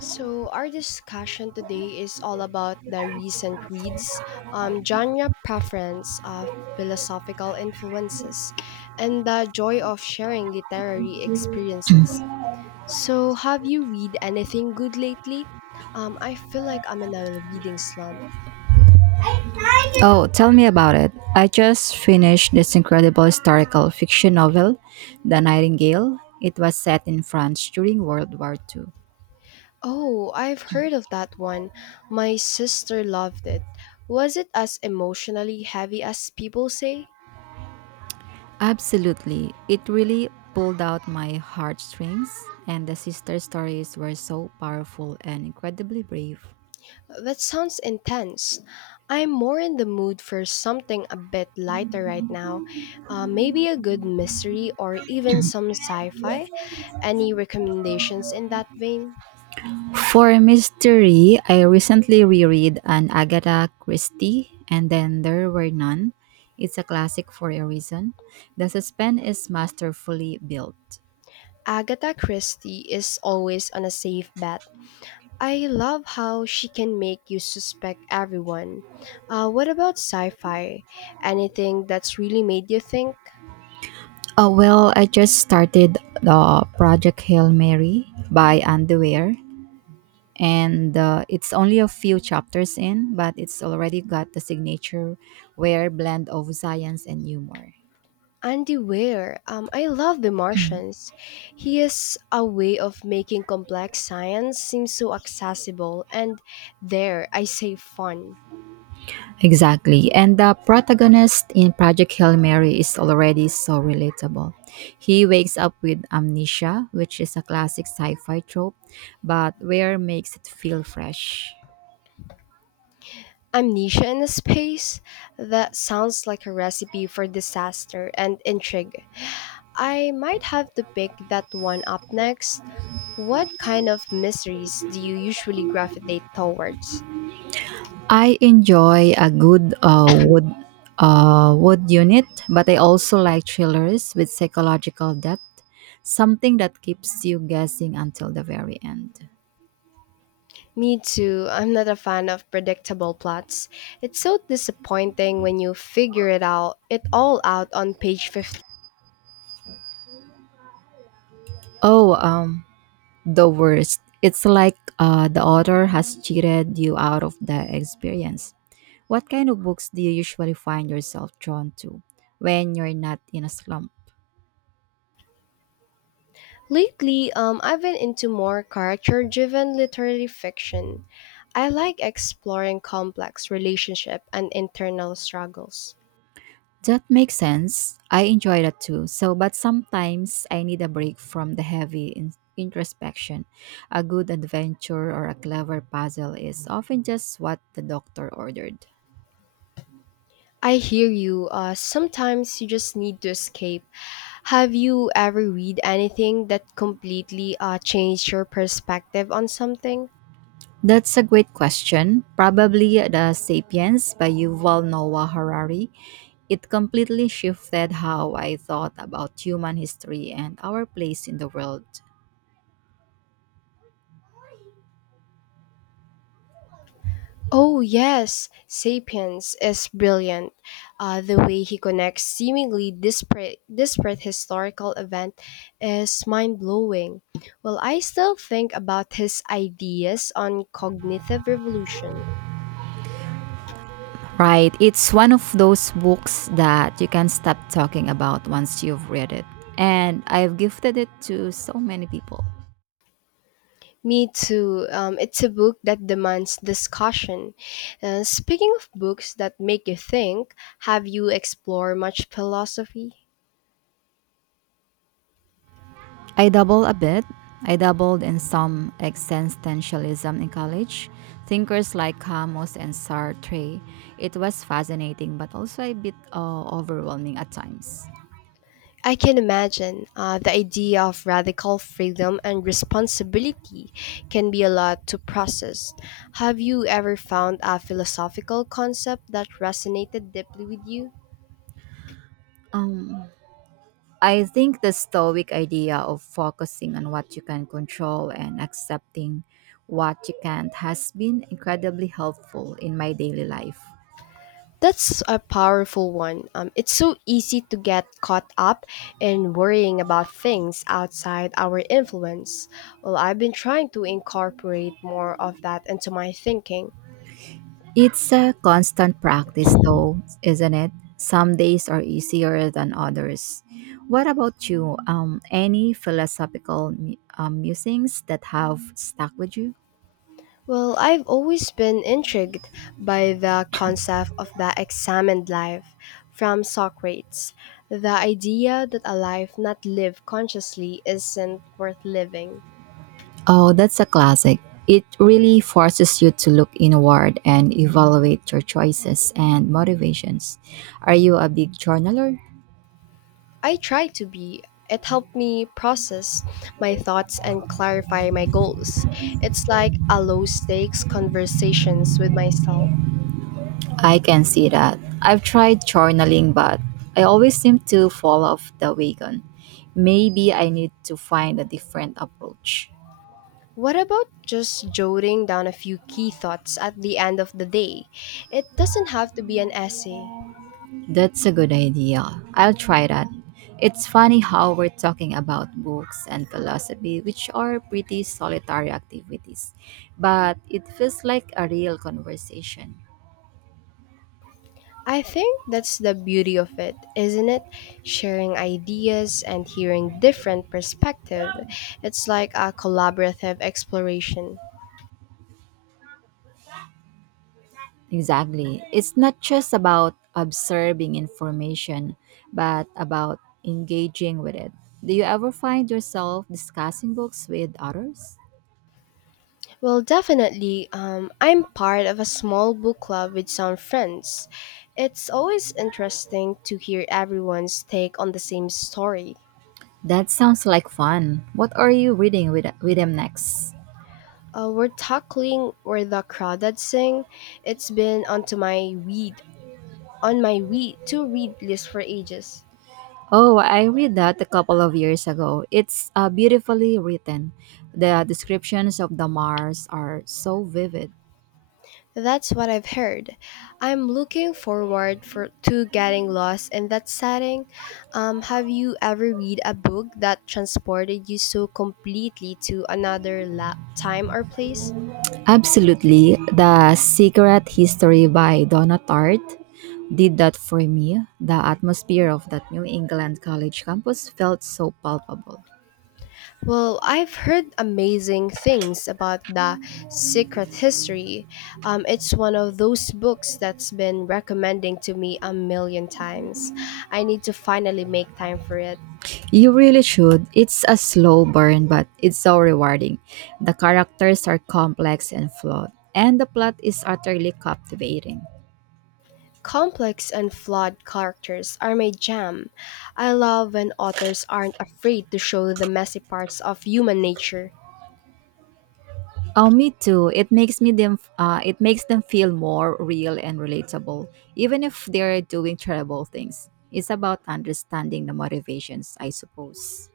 So, our discussion today is all about the recent reads, genre preference of philosophical influences, and the joy of sharing literary experiences. So, have you read anything good lately? I feel like I'm in a reading slump. Oh, tell me about it. I just finished this incredible historical fiction novel, The Nightingale. It was set in France during World War II. Oh, I've heard of that one. My sister loved it. Was it as emotionally heavy as people say? Absolutely. It really pulled out my heartstrings, and the sister stories were so powerful and incredibly brave. That sounds intense. I'm more in the mood for something a bit lighter right now. Maybe a good mystery or even some sci fi. Any recommendations in that vein? For a mystery, I recently reread an Agatha Christie, and then there were none. It's a classic for a reason. The suspense is masterfully built. Agatha Christie is always on a safe bet. I love how she can make you suspect everyone. What about sci fi? Anything that's really made you think? Well, I just started the Project Hail Mary by Underwear, and it's only a few chapters in, but it's already got the signature where blend of science and humor. Andy Weir, I love The Martians. He has a way of making complex science seem so accessible and there I say fun. Exactly. And the protagonist in Project Hail Mary is already so relatable. He wakes up with amnesia, which is a classic sci fi trope, but where makes it feel fresh. Amnesia in Space? That sounds like a recipe for disaster and intrigue. I might have to pick that one up next. What kind of mysteries do you usually gravitate towards? I enjoy a good wood unit, but I also like thrillers with psychological depth, something that keeps you guessing until the very end. Me too. I'm not a fan of predictable plots. It's so disappointing when you figure it out it all out on page 50. Oh, the worst! It's like the author has cheated you out of the experience. What kind of books do you usually find yourself drawn to when you're not in a slump? Lately, I've been into more character-driven literary fiction. I like exploring complex relationship and internal struggles. That makes sense. I enjoy that too. So, but sometimes I need a break from the heavy introspection. A good adventure or a clever puzzle is often just what the doctor ordered. I hear you. Sometimes you just need to escape. Have you ever read anything that completely changed your perspective on something? That's a great question. Probably The Sapiens by Yuval Noah Harari. It completely shifted how I thought about human history and our place in the world. Oh, yes, Sapiens is brilliant. The way he connects seemingly disparate historical events is mind blowing. Well, I still think about his ideas on cognitive revolution. Right. It's one of those books that you can't stop talking about once you've read it. And I've gifted it to so many people. Me too. It's a book that demands discussion. Speaking of books that make you think, have you explored much philosophy? I double a bit. I doubled in some existentialism in college. Thinkers like Camus and Sartre. It was fascinating, but also a bit overwhelming at times. I can imagine the idea of radical freedom and responsibility can be a lot to process. Have you ever found a philosophical concept that resonated deeply with you? Um, I think the Stoic idea of focusing on what you can control and accepting what you can't has been incredibly helpful in my daily life. That's a powerful one. It's so easy to get caught up in worrying about things outside our influence. Well, I've been trying to incorporate more of that into my thinking. It's a constant practice, though, isn't it? Some days are easier than others. What about you? Any philosophical musings that have stuck with you? Well, I've always been intrigued by the concept of the examined life from Socrates. The idea that a life not lived consciously isn't worth living. Oh, that's a classic. It really forces you to look inward and evaluate your choices and motivations. Are you a big journaler? I try to be. It helped me process my thoughts and clarify my goals. It's like a low stakes conversations with myself. I can see that. I've tried journaling, but I always seem to fall off the wagon. Maybe I need to find a different approach. What about just jotting down a few key thoughts at the end of the day? It doesn't have to be an essay. That's a good idea. I'll try that. It's funny how we're talking about books and philosophy, which are pretty solitary activities, but it feels like a real conversation. I think that's the beauty of it, isn't it? Sharing ideas and hearing different perspective. It's like a collaborative exploration. Exactly. It's not just about observing information, but about engaging with it. Do you ever find yourself discussing books with others? Well, definitely, I'm part of a small book club with some friends. It's always interesting to hear everyone's take on the same story. That sounds like fun. What are you reading with them next? We're tackling where the crawdads sing. It's been onto my read on my read to read list for ages. Oh, I read that a couple of years ago. It's beautifully written. The descriptions of the Mars are so vivid. That's what I've heard. I'm looking forward for to getting lost in that setting. Have you ever read a book that transported you so completely to another time or place? Absolutely. The Secret History by Donna Tartt did that for me. The atmosphere of that New England college campus felt so palpable. Well, I've heard amazing things about the Secret History. It's one of those books that's been recommending to me a million times. I need to finally make time for it. You really should. It's a slow burn, but it's so rewarding. The characters are complex and flawed, and the plot is utterly captivating. Complex and flawed characters are my jam. I love when authors aren't afraid to show the messy parts of human nature. Oh, me too. It makes me them. It makes them feel more real and relatable, even if they're doing terrible things. It's about understanding the motivations, I suppose.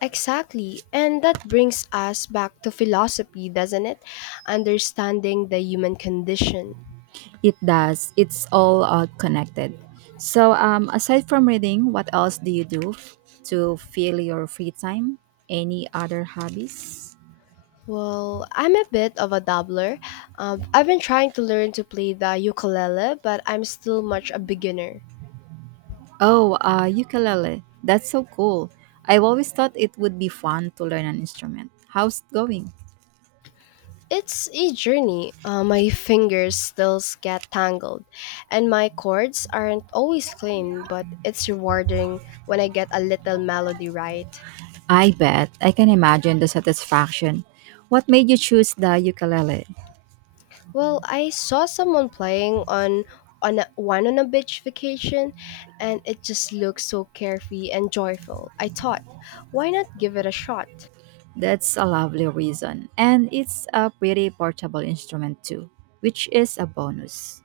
Exactly, and that brings us back to philosophy, doesn't it? Understanding the human condition. It does. It's all connected. So, aside from reading, what else do you do to fill your free time? Any other hobbies? Well, I'm a bit of a dabbler. I've been trying to learn to play the ukulele, but I'm still much a beginner. Oh, ukulele. That's so cool. I've always thought it would be fun to learn an instrument. How's it going? It's a journey. My fingers still get tangled, and my chords aren't always clean, but it's rewarding when I get a little melody right. I bet. I can imagine the satisfaction. What made you choose the ukulele? Well, I saw someone playing on a, one on a beach vacation, and it just looked so carefree and joyful. I thought, why not give it a shot? That's a lovely reason. And it's a pretty portable instrument too, which is a bonus.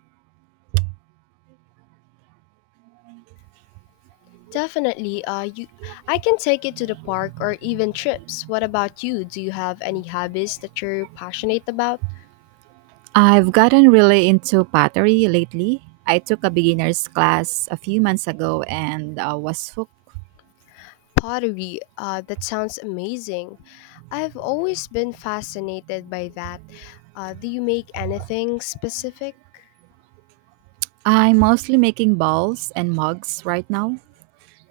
Definitely, I can take it to the park or even trips. What about you? Do you have any hobbies that you're passionate about? I've gotten really into pottery lately. I took a beginner's class a few months ago and was hooked. Pottery, that sounds amazing. I've always been fascinated by that. Do you make anything specific? I'm mostly making bowls and mugs right now.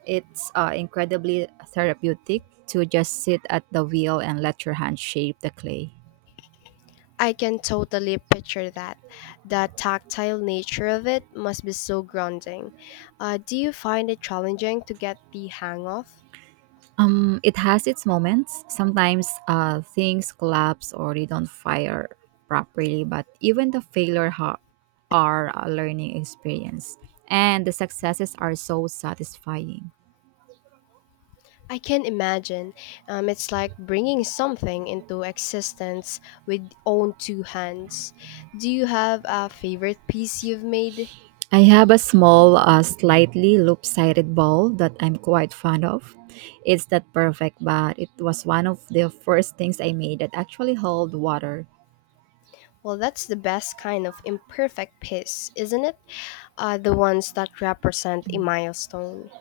It's incredibly therapeutic to just sit at the wheel and let your hand shape the clay. I can totally picture that. The tactile nature of it must be so grounding. Do you find it challenging to get the hang of? It has its moments. Sometimes things collapse or they don't fire properly, but even the are a learning experience, and the successes are so satisfying. I can imagine. It's like bringing something into existence with own two hands. Do you have a favorite piece you've made? I have a small, slightly loop-sided ball that I'm quite fond of. It's not perfect, but it was one of the first things I made that actually held water. Well, that's the best kind of imperfect piece, isn't it? The ones that represent a milestone.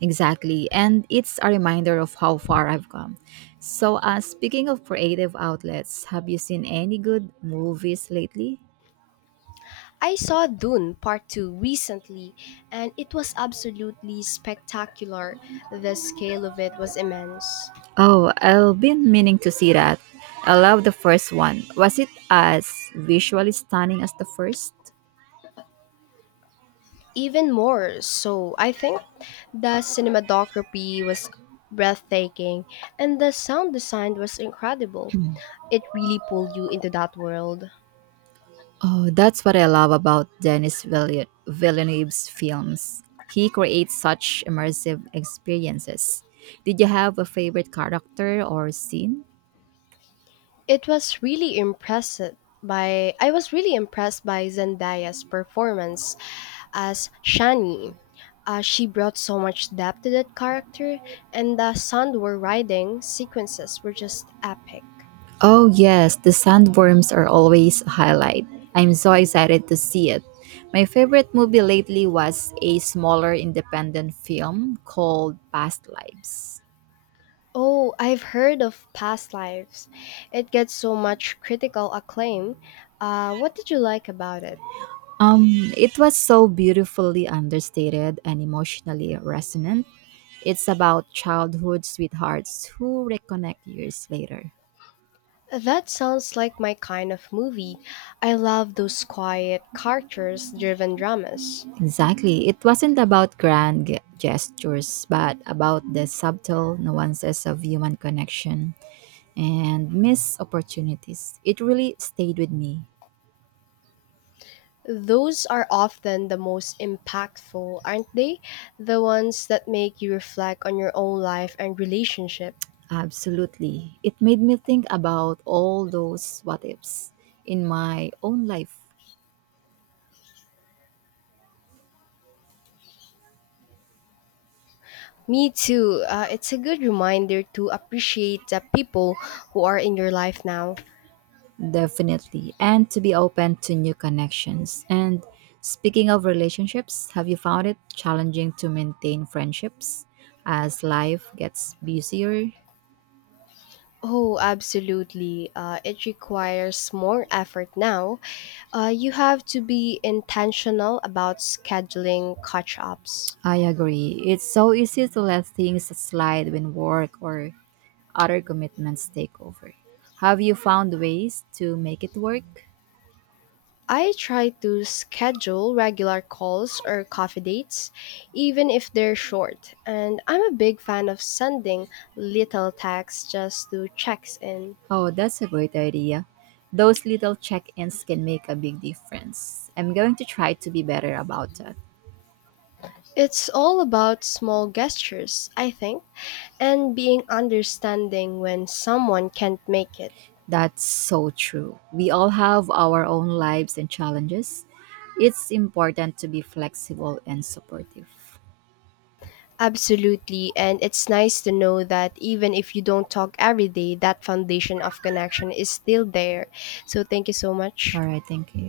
Exactly. And it's a reminder of how far I've come. So, speaking of creative outlets, have you seen any good movies lately? I saw Dune Part 2 recently, and it was absolutely spectacular. The scale of it was immense. Oh, I've been meaning to see that. I love the first one. Was it as visually stunning as the first? Even more so, I think, the cinematography was breathtaking, and the sound design was incredible. It really pulled you into that world. Oh, that's what I love about Villeneuve's films. He creates such immersive experiences. Did you have a favorite character or scene? It was really impressive by I was really impressed by Zendaya's performance as Shani. She brought so much depth to that character, and the Sandor riding sequences were just epic. Oh, yes, the sandworms are always a highlight. I'm so excited to see it. My favorite movie lately was a smaller independent film called Past Lives. Oh, I've heard of Past Lives. It gets so much critical acclaim. What did you like about it? Um, it was so beautifully understated and emotionally resonant. It's about childhood sweethearts who reconnect years later. That sounds like my kind of movie. I love those quiet, characters driven dramas. Exactly. It wasn't about gestures, but about the subtle nuances of human connection and missed opportunities. It really stayed with me. Those are often the most impactful, aren't they? The ones that make you reflect on your own life and relationship. Absolutely. It made me think about all those what ifs in my own life. Me too. It's a good reminder to appreciate the people who are in your life now. Definitely. And to be open to new connections. And speaking of relationships, have you found it challenging to maintain friendships as life gets busier? Oh, absolutely. It requires more effort now. You have to be intentional about scheduling catch ups. I agree. It's so easy to let things slide when work or other commitments take over. Have you found ways to make it work? I try to schedule regular calls or coffee dates, even if they're short, and I'm a big fan of sending little texts just to check in. Oh, that's a great idea. Those little check ins can make a big difference. I'm going to try to be better about that. It's all about small gestures, I think, and being understanding when someone can't make it. That's so true. We all have our own lives and challenges. It's important to be flexible and supportive. Absolutely, and it's nice to know that even if you don't talk every day, that foundation of connection is still there. So, thank you so All much. right, thank you.